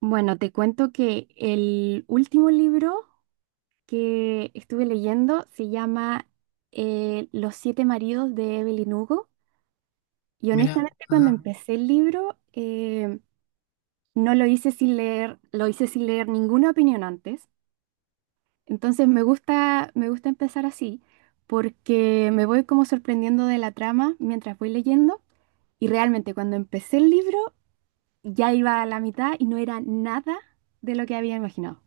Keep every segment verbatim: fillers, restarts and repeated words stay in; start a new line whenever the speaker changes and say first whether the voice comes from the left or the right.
right: Bueno, te cuento que el último libro que estuve leyendo se llama eh, Los siete maridos de Evelyn Hugo. Y
left: Mira,
right: honestamente, cuando
left: ajá,
right: empecé el libro, eh, no lo hice sin leer, lo hice sin leer ninguna opinión antes. Entonces me gusta, me gusta empezar así, porque me voy como sorprendiendo de la trama mientras voy leyendo. Y realmente cuando empecé el libro, ya iba a la mitad y no era nada de lo que había imaginado.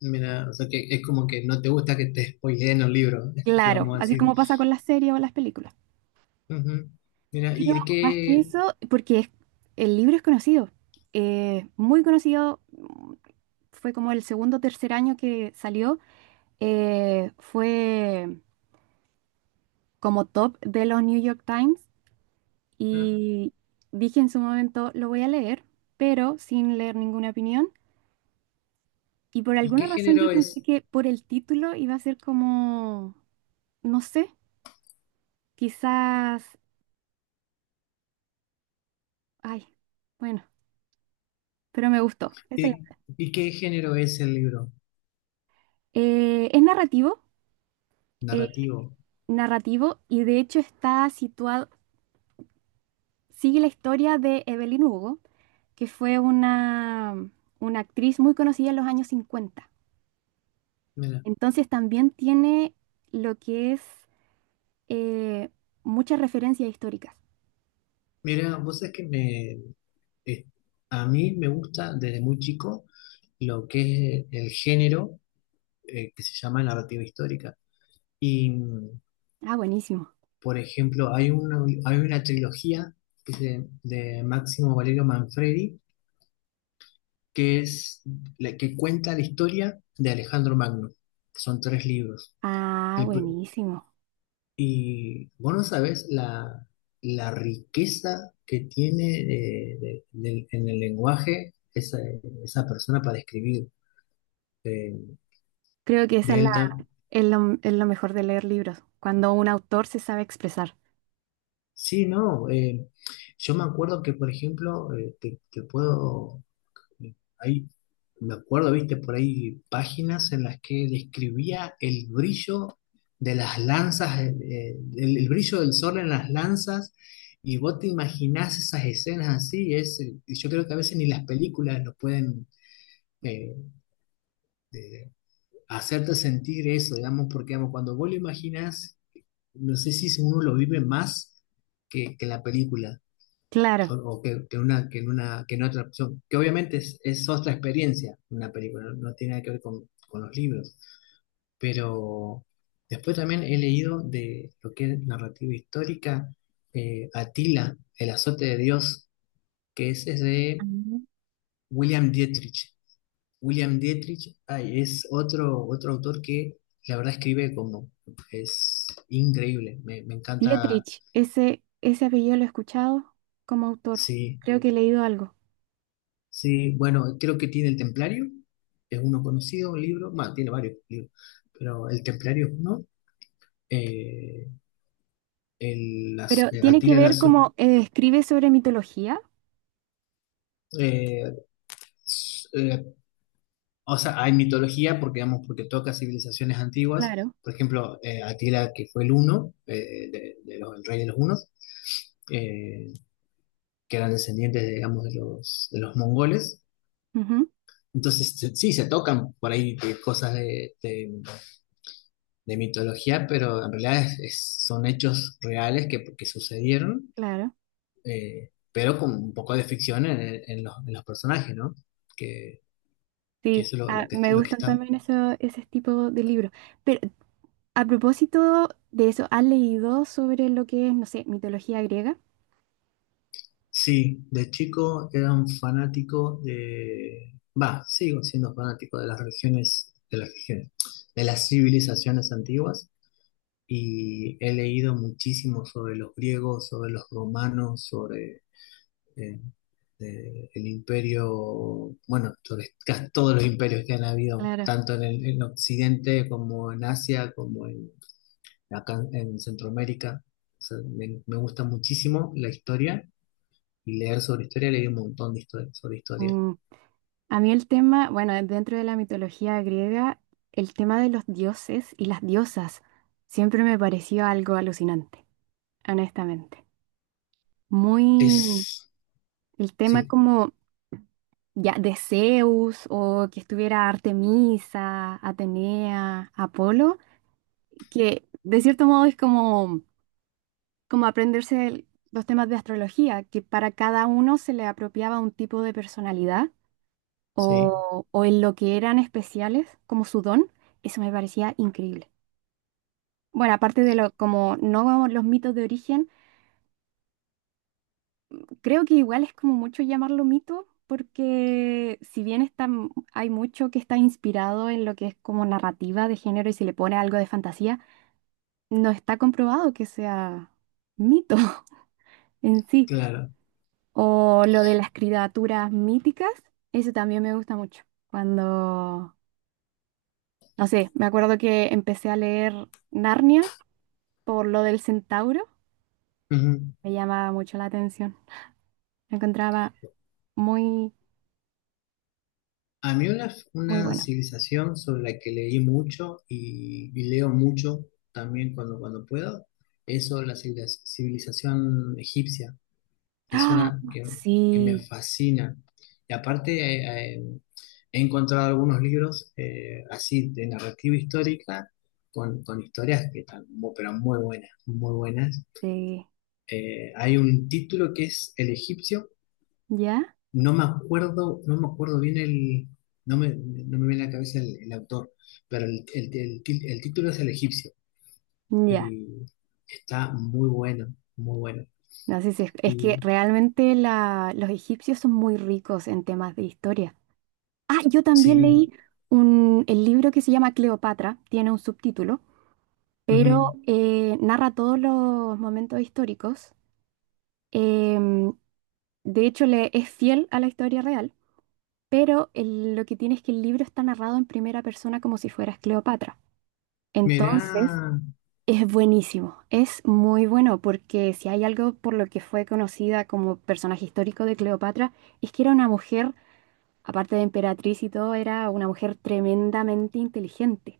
left: mira, o sea que es como que no te gusta que te spoileen los libros, si vamos
right: Claro,
left: a
right: así
left: decir.
right: como pasa con las series o las películas.
left: Ujú. Mira, ¿y
right: Pero
left: de
right: más que
left: qué,
right: eso, porque es- el libro es conocido, eh, muy conocido, mm, fue como el segundo o tercer año que salió, eh, fue como top de los New York Times
left: ah,
right: y dije en su momento, lo voy a leer, pero sin leer ninguna opinión. Y por
left: ¿y qué
right: alguna razón yo
left: género
right: pensé
left: es?
right: que por el título iba a ser como, no sé, quizás, ay, bueno, pero me gustó.
left: ¿Y, y qué género es el libro?
right: Eh, es narrativo, eh,
left: Narrativo.
right: narrativo y de hecho está situado, sigue la historia de Evelyn Hugo, que fue una, una actriz muy conocida en los años cincuenta.
left: Mira,
right: Entonces también tiene lo que es, eh, muchas referencias históricas.
left: mira, vos sabés que me, eh, a mí me gusta desde muy chico lo que es el género eh, que se llama narrativa histórica. Y, mm,
right: Ah, buenísimo.
left: por ejemplo, hay una, hay una trilogía que es de Máximo Valerio Manfredi que es la que cuenta la historia de Alejandro Magno. Que Son tres libros.
right: Ah,
left: El pr-
right: buenísimo.
left: y vos no sabés la, la riqueza que tiene eh, de- del- en el lenguaje esa, esa persona para escribir. eh,
right: Creo que esa
left: de
right: es la,
left: él tam-
right: es lo, es lo mejor de leer libros, cuando un autor se sabe expresar.
left: Sí, no. Eh, yo me acuerdo que, por ejemplo, eh, te, te puedo Ahí me acuerdo, viste, por ahí páginas en las que describía el brillo de las lanzas, eh, eh, el, el brillo del sol en las lanzas, y vos te imaginás esas escenas así, y es, y yo creo que a veces ni las películas nos pueden eh, de- hacerte sentir eso, digamos, porque digamos, cuando vos lo imaginás, no sé si uno lo vive más que, que la película o,
right: Claro.
left: o que, que una, que, en una, que en otra opción. Que obviamente es, es otra experiencia una película, no, no tiene nada que ver con, con los libros. Pero después también he leído de lo que es narrativa histórica, eh, Atila, El azote de Dios, que ese es de
right: Ah.
left: William Dietrich. William Dietrich, ay, es otro, otro autor que la verdad escribe como es increíble, me, me encanta.
right: Dietrich, ese, ese apellido lo he escuchado como autor.
left: Sí,
right: Creo que he leído algo.
left: Sí, bueno, creo que tiene el Templario, es uno conocido, un libro, más, tiene varios libros, pero el Templario es uno. Eh, el, las-
right: Pero
left: eh,
right: tiene que
left: Atila la
right: ver
left: Su-
right: como eh, escribe sobre mitología.
left: eh, s- eh, O sea, hay mitología porque, digamos, porque toca civilizaciones antiguas,
right: Claro.
left: por ejemplo, eh, Atila que fue el uno, eh, de, de los, el rey de los hunos, eh, que eran descendientes, de, digamos, de los, de los mongoles,
right: Ujú,
left: entonces se- sí, se tocan por ahí eh, cosas de, de mitología, pero en realidad es- es- son hechos reales que, que sucedieron,
right: claro.
left: eh, pero con un poco de ficción en, el- en los, en los personajes, ¿no? Que, que
right: Sí,
left: eso es lo,
right: ah,
left: lo que,
right: me
left: lo que
right: gustan
left: está.
right: también eso, ese tipo de libros. Pero a propósito de eso, ¿has leído sobre lo que es, no sé, mitología griega?
left: Sí, de chico era un fanático de... Va, sigo siendo fanático de las religiones, de las religiones, de las civilizaciones antiguas y he leído muchísimo sobre los griegos, sobre los romanos, sobre eh, de- el imperio, bueno, sobre casi todos los imperios que han habido,
right: Claro.
left: tanto en el en Occidente como en Asia, como en, acá en Centroamérica. O sea, me, me gusta muchísimo la historia y leer sobre historia, leí un montón de historia, sobre historia.
right: Mm, A mí el tema, bueno, dentro de la mitología griega, el tema de los dioses y las diosas siempre me pareció algo alucinante, honestamente. Muy,
left: Es,
right: el tema
left: sí,
right: como ya de Zeus o que estuviera Artemisa, Atenea, Apolo, que de cierto modo es como, como aprenderse el- los temas de astrología, que para cada uno se le apropiaba un tipo de personalidad
left: sí,
right: o, o en lo que eran especiales, como su don, eso me parecía increíble. Bueno, aparte de lo, como no vamos los mitos de origen, creo que igual es como mucho llamarlo mito, porque si bien está, m- hay mucho que está inspirado en lo que es como narrativa de género y se le pone algo de fantasía, no está comprobado que sea mito en sí.
left: claro.
right: O lo de las criaturas míticas, eso también me gusta mucho. Cuando, no sé, me acuerdo que empecé a leer Narnia por lo del centauro,
left: Ujú.
right: me llamaba mucho la atención. Lo encontraba muy,
left: A mí una,
right: muy
left: una
right: bueno.
left: civilización sobre la que leí mucho y, y leo mucho también cuando, cuando puedo, es sobre la civiliz- civilización egipcia. Es
right: ¡Ah!
left: una que, que me
right: Sí,
left: fascina. Y aparte, eh, eh, he encontrado algunos libros eh, así de narrativa histórica con, con historias que están, mu- pero muy buenas, muy buenas.
right: sí.
left: Eh, hay un título que es El egipcio,
right: ¿Ya?
left: no me acuerdo, no me acuerdo bien el, no me, no me viene a la cabeza el, el autor, pero el, el- el ti- el título es El egipcio
right: Ya.
left: y está muy bueno, muy bueno.
right: No sé si es, es que
left: Y
right: realmente la- los egipcios son muy ricos en temas de historia. Ah, yo también
left: sí,
right: leí un, el libro que se llama Cleopatra, tiene un subtítulo, pero eh, narra todos los momentos históricos. Em, de hecho, le, es fiel a la historia real, pero el- lo que tiene es que el libro está narrado en primera persona como si fueras Cleopatra.
left: mira.
right: Entonces, es buenísimo, es muy bueno porque si hay algo por lo que fue conocida como personaje histórico de Cleopatra, es que era una mujer, aparte de emperatriz y todo, era una mujer tremendamente inteligente.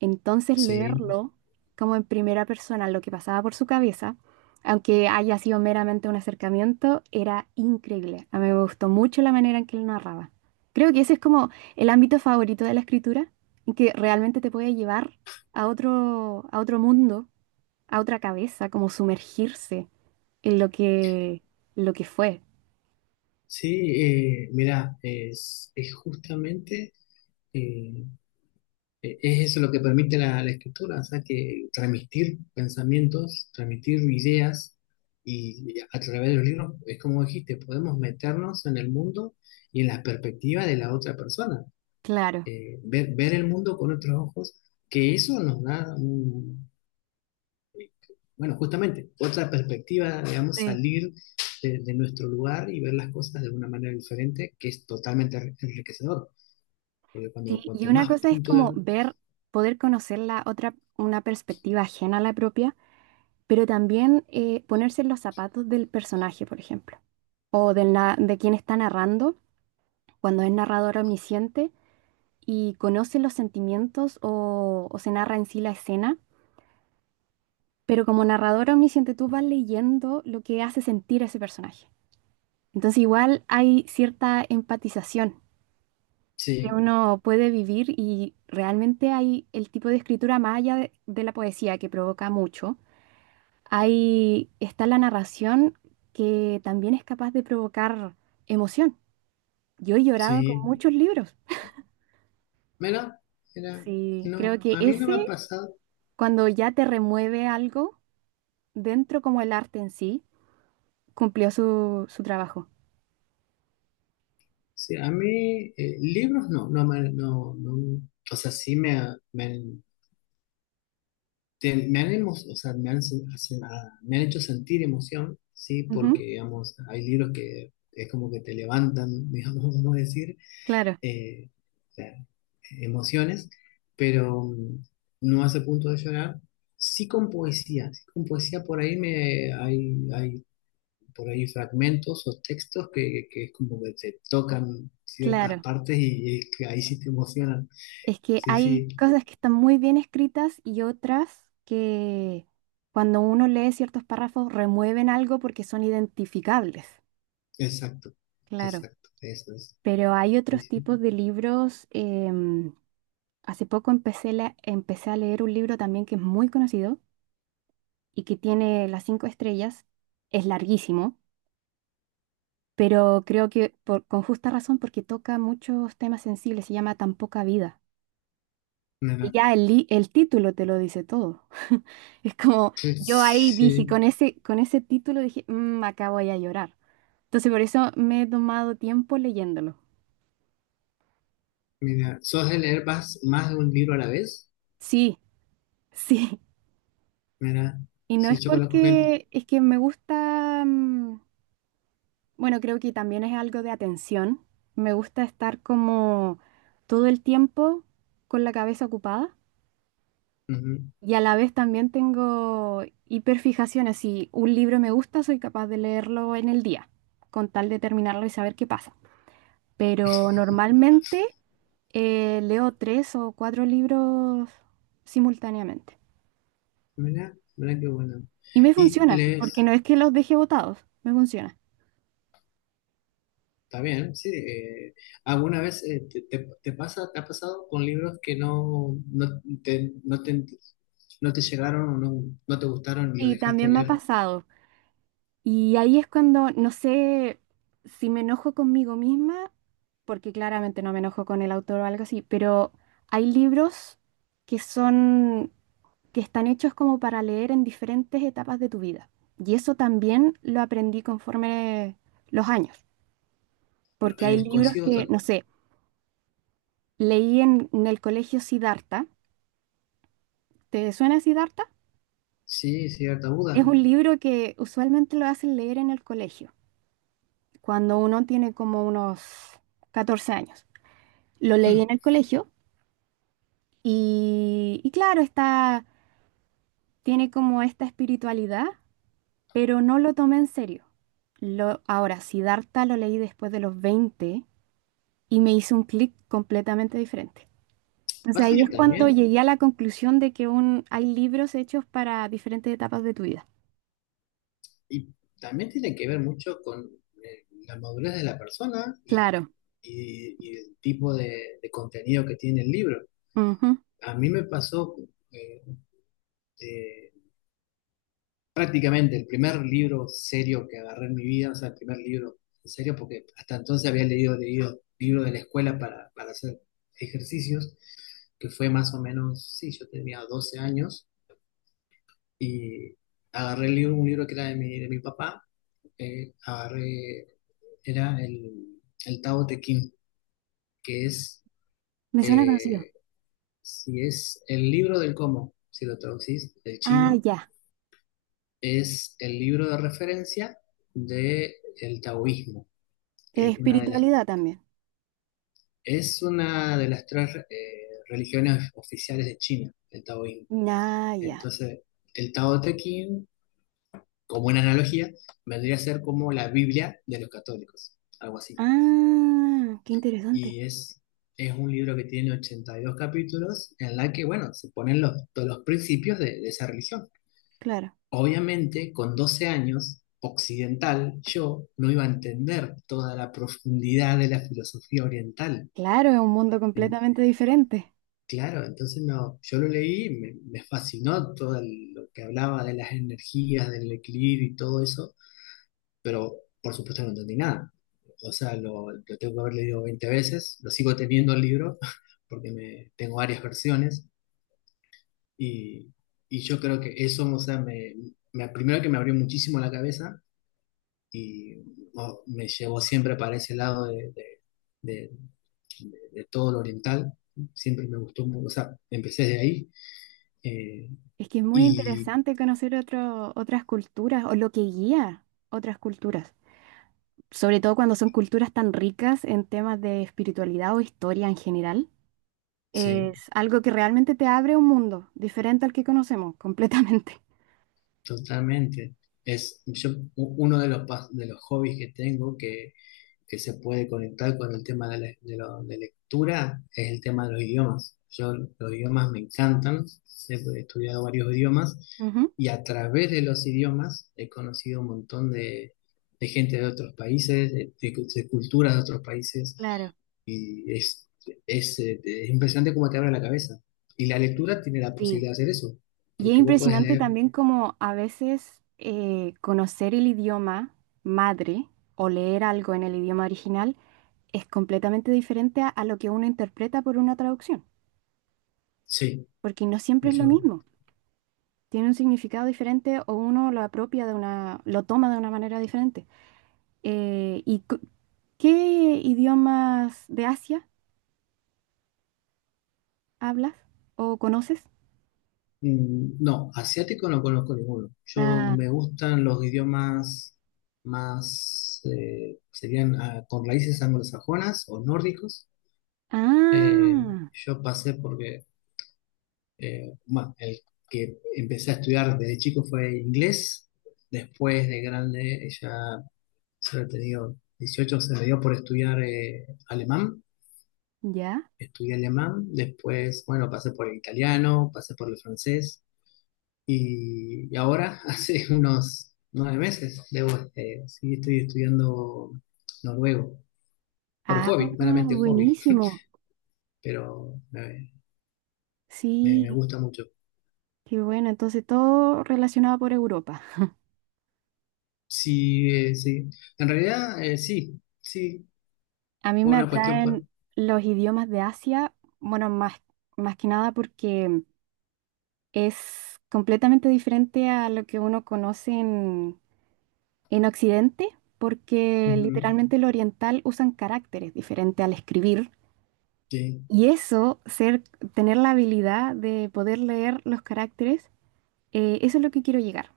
right: Entonces
left: Sí,
right: leerlo como en primera persona lo que pasaba por su cabeza, aunque haya sido meramente un acercamiento, era increíble. A mí me gustó mucho la manera en que él narraba. Creo que ese es como el ámbito favorito de la escritura, en que realmente te puede llevar a otro, a otro mundo, a otra cabeza, como sumergirse en lo que, lo que fue.
left: sí, eh, mira, es, es justamente eh, eh, es eso lo que permite la, la escritura, o sea, que transmitir pensamientos, transmitir ideas y, y a través de los libros, es como dijiste, podemos meternos en el mundo y en la perspectiva de la otra persona,
right: Claro.
left: eh, ver, ver el mundo con otros ojos, que eso nos da, un- bueno, justamente, otra perspectiva, digamos,
right: Sí,
left: salir de, de nuestro lugar y ver las cosas de una manera diferente, que es totalmente enriquecedor, porque cuando
right: sí, y
left: cuanto
right: una
left: más
right: cosa es
left: puntos,
right: como
left: de-
right: ver, poder conocer la otra, una perspectiva ajena a la propia, pero también eh, ponerse en los zapatos del personaje, por ejemplo, o del na- de quien está narrando, cuando es narrador omnisciente y conoce los sentimientos o, o se narra en sí la escena, pero como narrador omnisciente tú vas leyendo lo que hace sentir a ese personaje. Entonces igual hay cierta empatización que
left: sí,
right: uno puede vivir y realmente hay el tipo de escritura más allá de, de la poesía que provoca mucho. Ahí está la narración que también es capaz de provocar emoción. Yo he llorado con
left: sí,
right: muchos libros.
left: mira, mira,
right: Sí, creo
left: no,
right: que
left: a mí no me ha
right: ese,
left: pasado,
right: cuando ya te remueve algo dentro como el arte en sí, cumplió su, su trabajo.
left: sí, a mí eh, libros no, no, me- no, no, o sea, sí me, ha- me, han- te- me han, emo- o sea, me han, sen- hacen- ah, me han hecho sentir emoción, sí, porque,
right: Ujú,
left: digamos, hay libros que es como que te levantan, digamos, vamos a decir
right: claro,
left: eh, o sea, emociones, pero mm, no hace punto de llorar. Sí con poesía, sí con poesía por ahí me hay, hay por ahí fragmentos o textos que, que es como que te tocan ciertas
right: claro.
left: partes y, y que ahí sí te emocionan.
right: Es que
left: Sí,
right: hay
left: sí,
right: cosas que están muy bien escritas y otras que cuando uno lee ciertos párrafos remueven algo porque son identificables,
left: exacto,
right: claro.
left: exacto, eso es.
right: Pero hay
left: Sí,
right: otros
left: sí.
right: tipos de libros. Em, hace poco empecé, la- empecé a leer un libro también que es muy conocido y que tiene las cinco estrellas. Es larguísimo, pero creo que por- con justa razón porque toca muchos temas sensibles. Se llama Tan poca vida. Y
left: Mira,
right: ya el, li- el título te lo dice todo. Es como,
left: que-
right: yo ahí dije,
left: sí,
right: con ese, con ese título dije, "Mm, acá voy a llorar". Entonces por eso me he tomado tiempo leyéndolo.
left: mira, ¿sos de leer más, más de un libro a la vez?
right: Sí, sí.
left: Mira,
right: Y no
left: sí,
right: es
left: yo conozco gente.
right: porque, es que me gusta, mm, bueno, creo que también es algo de atención. Me gusta estar como todo el tiempo con la cabeza ocupada y a la vez también tengo hiperfijaciones. Si un libro me gusta, soy capaz de leerlo en el día, con tal de terminarlo y saber qué pasa. Pero normalmente... eh, leo tres o cuatro libros simultáneamente.
left: Mirá, mirá qué bueno.
right: Y me
left: Y
right: funciona, porque
left: lees,
right: no es que los deje botados, me funciona.
left: está bien, sí. Eh, ¿alguna vez eh, te, te- te pasa, te ha pasado con libros que no, no te, no te, no te llegaron o no, no te gustaron y los
right: Y
left: dejaste de
right: también me ha
left: leer?
right: pasado. Y ahí es cuando, no sé si me enojo conmigo misma, porque claramente no me enojo con el autor o algo así, pero hay libros que son, que están hechos como para leer en diferentes etapas de tu vida. Y eso también lo aprendí conforme los años, porque hay
left: Eh,
right: libros
left: coincido,
right: que,
left: to-
right: no sé, leí en, en el colegio Siddhartha. ¿Te suena Siddhartha?
left: sí, cierta
right: Es
left: duda.
right: un libro que usualmente lo hacen leer en el colegio, cuando uno tiene como unos catorce años. Lo leí en
left: Hmm.
right: el colegio y, y claro, está, tiene como esta espiritualidad, pero no lo tomé en serio. Lo, ahora, Siddhartha lo leí después de los veinte y me hizo un clic completamente diferente. Entonces
left: Pasa
right: ahí
left: que
right: es cuando
left: también,
right: llegué a la conclusión de que un, hay libros hechos para diferentes etapas de tu vida.
left: y también tiene que ver mucho con eh, la madurez de la persona y,
right: Claro.
left: y- y el tipo de, de contenido que tiene el libro.
right: Ujú,
left: A mí me pasó... eh, de- prácticamente el primer libro serio que agarré en mi vida, o sea, el primer libro en serio, porque hasta entonces había leído, leído libros de la escuela para, para hacer ejercicios, que fue más o menos, sí, yo tenía doce años y agarré el libro, un libro que era de mi, de mi papá, eh, agarré, era el, el Tao Te Ching, que es,
right: me suena conocido.
left: eh, si es el libro del cómo, si lo traducís del
right: Ah,
left: chino,
right: ya.
left: es el libro de referencia del taoísmo que es una de las,
right: Espiritualidad también.
left: es una de las tres eh, religiones oficiales de China, el taoísmo.
right: Ah, ya.
left: Entonces, el Tao Te Ching, como una analogía, vendría a ser como la Biblia de los católicos, algo así.
right: Ah, qué interesante.
left: Y es, es un libro que tiene ochenta y dos capítulos en la que, bueno, se ponen los, todos los principios de, de esa religión.
right: Claro.
left: Obviamente, con doce años, occidental, yo no iba a entender toda la profundidad de la filosofía oriental.
right: Claro, es un mundo
left: En-
right: completamente diferente.
left: Claro, entonces no, yo lo leí, me, me fascinó todo el- lo que hablaba de las energías, del equilibrio y todo eso, pero por supuesto no entendí nada. O sea, lo, lo tengo que haber leído veinte veces, lo sigo teniendo el libro, porque me, tengo varias versiones, y, y yo creo que eso, o sea, me, me- primero que me abrió muchísimo la cabeza y oh, me llevó siempre para ese lado de, de- de- de- de todo lo oriental, siempre me gustó, mu- o sea, empecé de ahí. Eh,
right: Es que es muy
left: Y
right: interesante conocer otro- otras culturas o lo que guía otras culturas. Sobre todo cuando son culturas tan ricas en temas de espiritualidad o historia en general.
left: sí,
right: Es algo que realmente te abre un mundo diferente al que conocemos completamente.
left: totalmente. Es yo, u- uno de los, pas- de los hobbies que tengo, que se puede conectar con el tema de, la- de lo- de lectura es el tema de los idiomas. Yo los idiomas me encantan, he estudiado varios idiomas
right: Ujú,
left: y a través de los idiomas he conocido un montón de, de gente de otros países, de, de- de culturas de otros países
right: claro.
left: y es, es, eh, es impresionante cómo te abre la cabeza. Y la lectura tiene la
right: Sí.
left: posibilidad de hacer eso,
right: Y es
left: porque vos podés
right: impresionante
left: leer,
right: también como a veces eh, conocer el idioma madre o leer algo en el idioma original es completamente diferente a, a lo que uno interpreta por una traducción,
left: sí,
right: porque no siempre es lo
left: eso.
right: mismo. Tiene un significado diferente o uno lo apropia de una, lo toma de una manera diferente. Eh, ¿y cu- qué idiomas de Asia hablas o conoces?
left: Mm, no, asiático no conozco ninguno. Yo
right: Ah,
left: me gustan los idiomas más, eh, serían ah, con raíces anglosajonas o nórdicos. Eh,
right: ah,
left: yo pasé porque, eh, bueno, el que empecé a estudiar desde chico fue inglés. Después de grande, ya se había tenido dieciocho, se me dio por estudiar eh, alemán.
right: ya.
left: Estudié alemán. Después, bueno, pasé por el italiano, pasé por el francés. Y, y ahora, hace unos nueve meses, debo, este, sí, estoy estudiando noruego, por
right: Ah,
left: hobby, meramente hobby,
right: buenísimo.
left: pero me, me- me
right: Sí.
left: gusta mucho.
right: Qué bueno, entonces todo relacionado por Europa.
left: Sí, eh, sí, en realidad eh, sí, sí,
right: A mí
left: fue
right: me
left: una cuestión por...
right: atraen los idiomas de Asia, bueno, más, más que nada porque es completamente diferente a lo que uno conoce en, en Occidente, porque
left: Ujú,
right: literalmente el oriental usan caracteres diferentes al escribir.
left: sí,
right: Y eso, ser, tener la habilidad de poder leer los caracteres, eh, eso es lo que quiero llegar.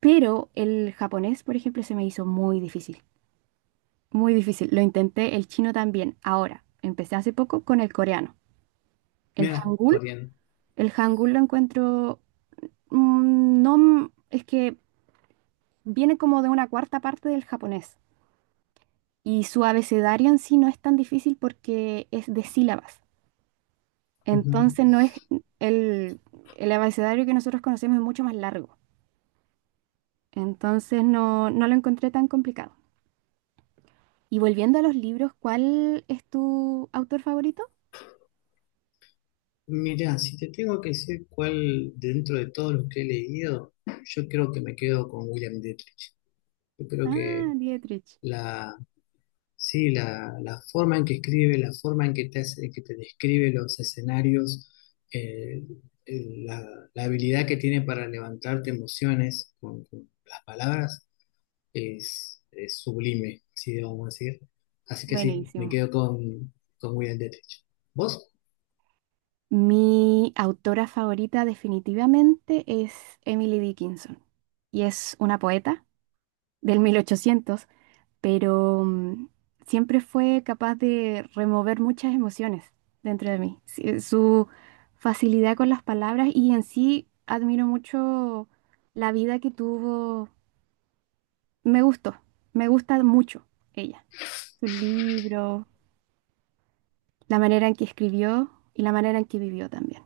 right: Pero el japonés, por ejemplo, se me hizo muy difícil. Muy difícil. Lo intenté el chino también. Ahora, empecé hace poco con el coreano. El
left: mira,
right: hangul.
left: coreano.
right: El hangul lo encuentro... mm, no... m- Es que viene como de una cuarta parte del japonés. Y su abecedario en sí no es tan difícil porque es de sílabas.
left: Ujú.
right: Entonces no es... El, el abecedario que nosotros conocemos es mucho más largo. Entonces no, no lo encontré tan complicado. Y volviendo a los libros, ¿cuál es tu autor favorito?
left: Mira, si te tengo que decir cuál dentro de todos los que he leído, yo creo que me quedo con William Dietrich. Yo creo
right: Ah,
left: que
right: Dietrich.
left: la, sí, la, la forma en que escribe, la forma en que te, hace- que te describe los escenarios, eh, eh, la, la habilidad que tiene para levantarte emociones con, con las palabras es, es sublime, si debemos decir. Así que sí, me
right: Buenísimo.
left: quedo con, con William Detrich. ¿Vos?
right: Mi autora favorita definitivamente es Emily Dickinson y es una poeta del mil ochocientos, pero mm, siempre fue capaz de remover muchas emociones dentro de mí. Sí, su facilidad con las palabras y en sí admiro mucho la vida que tuvo. Me gustó, me gusta mucho ella, su libro, la manera en que escribió y la manera en que vivió también.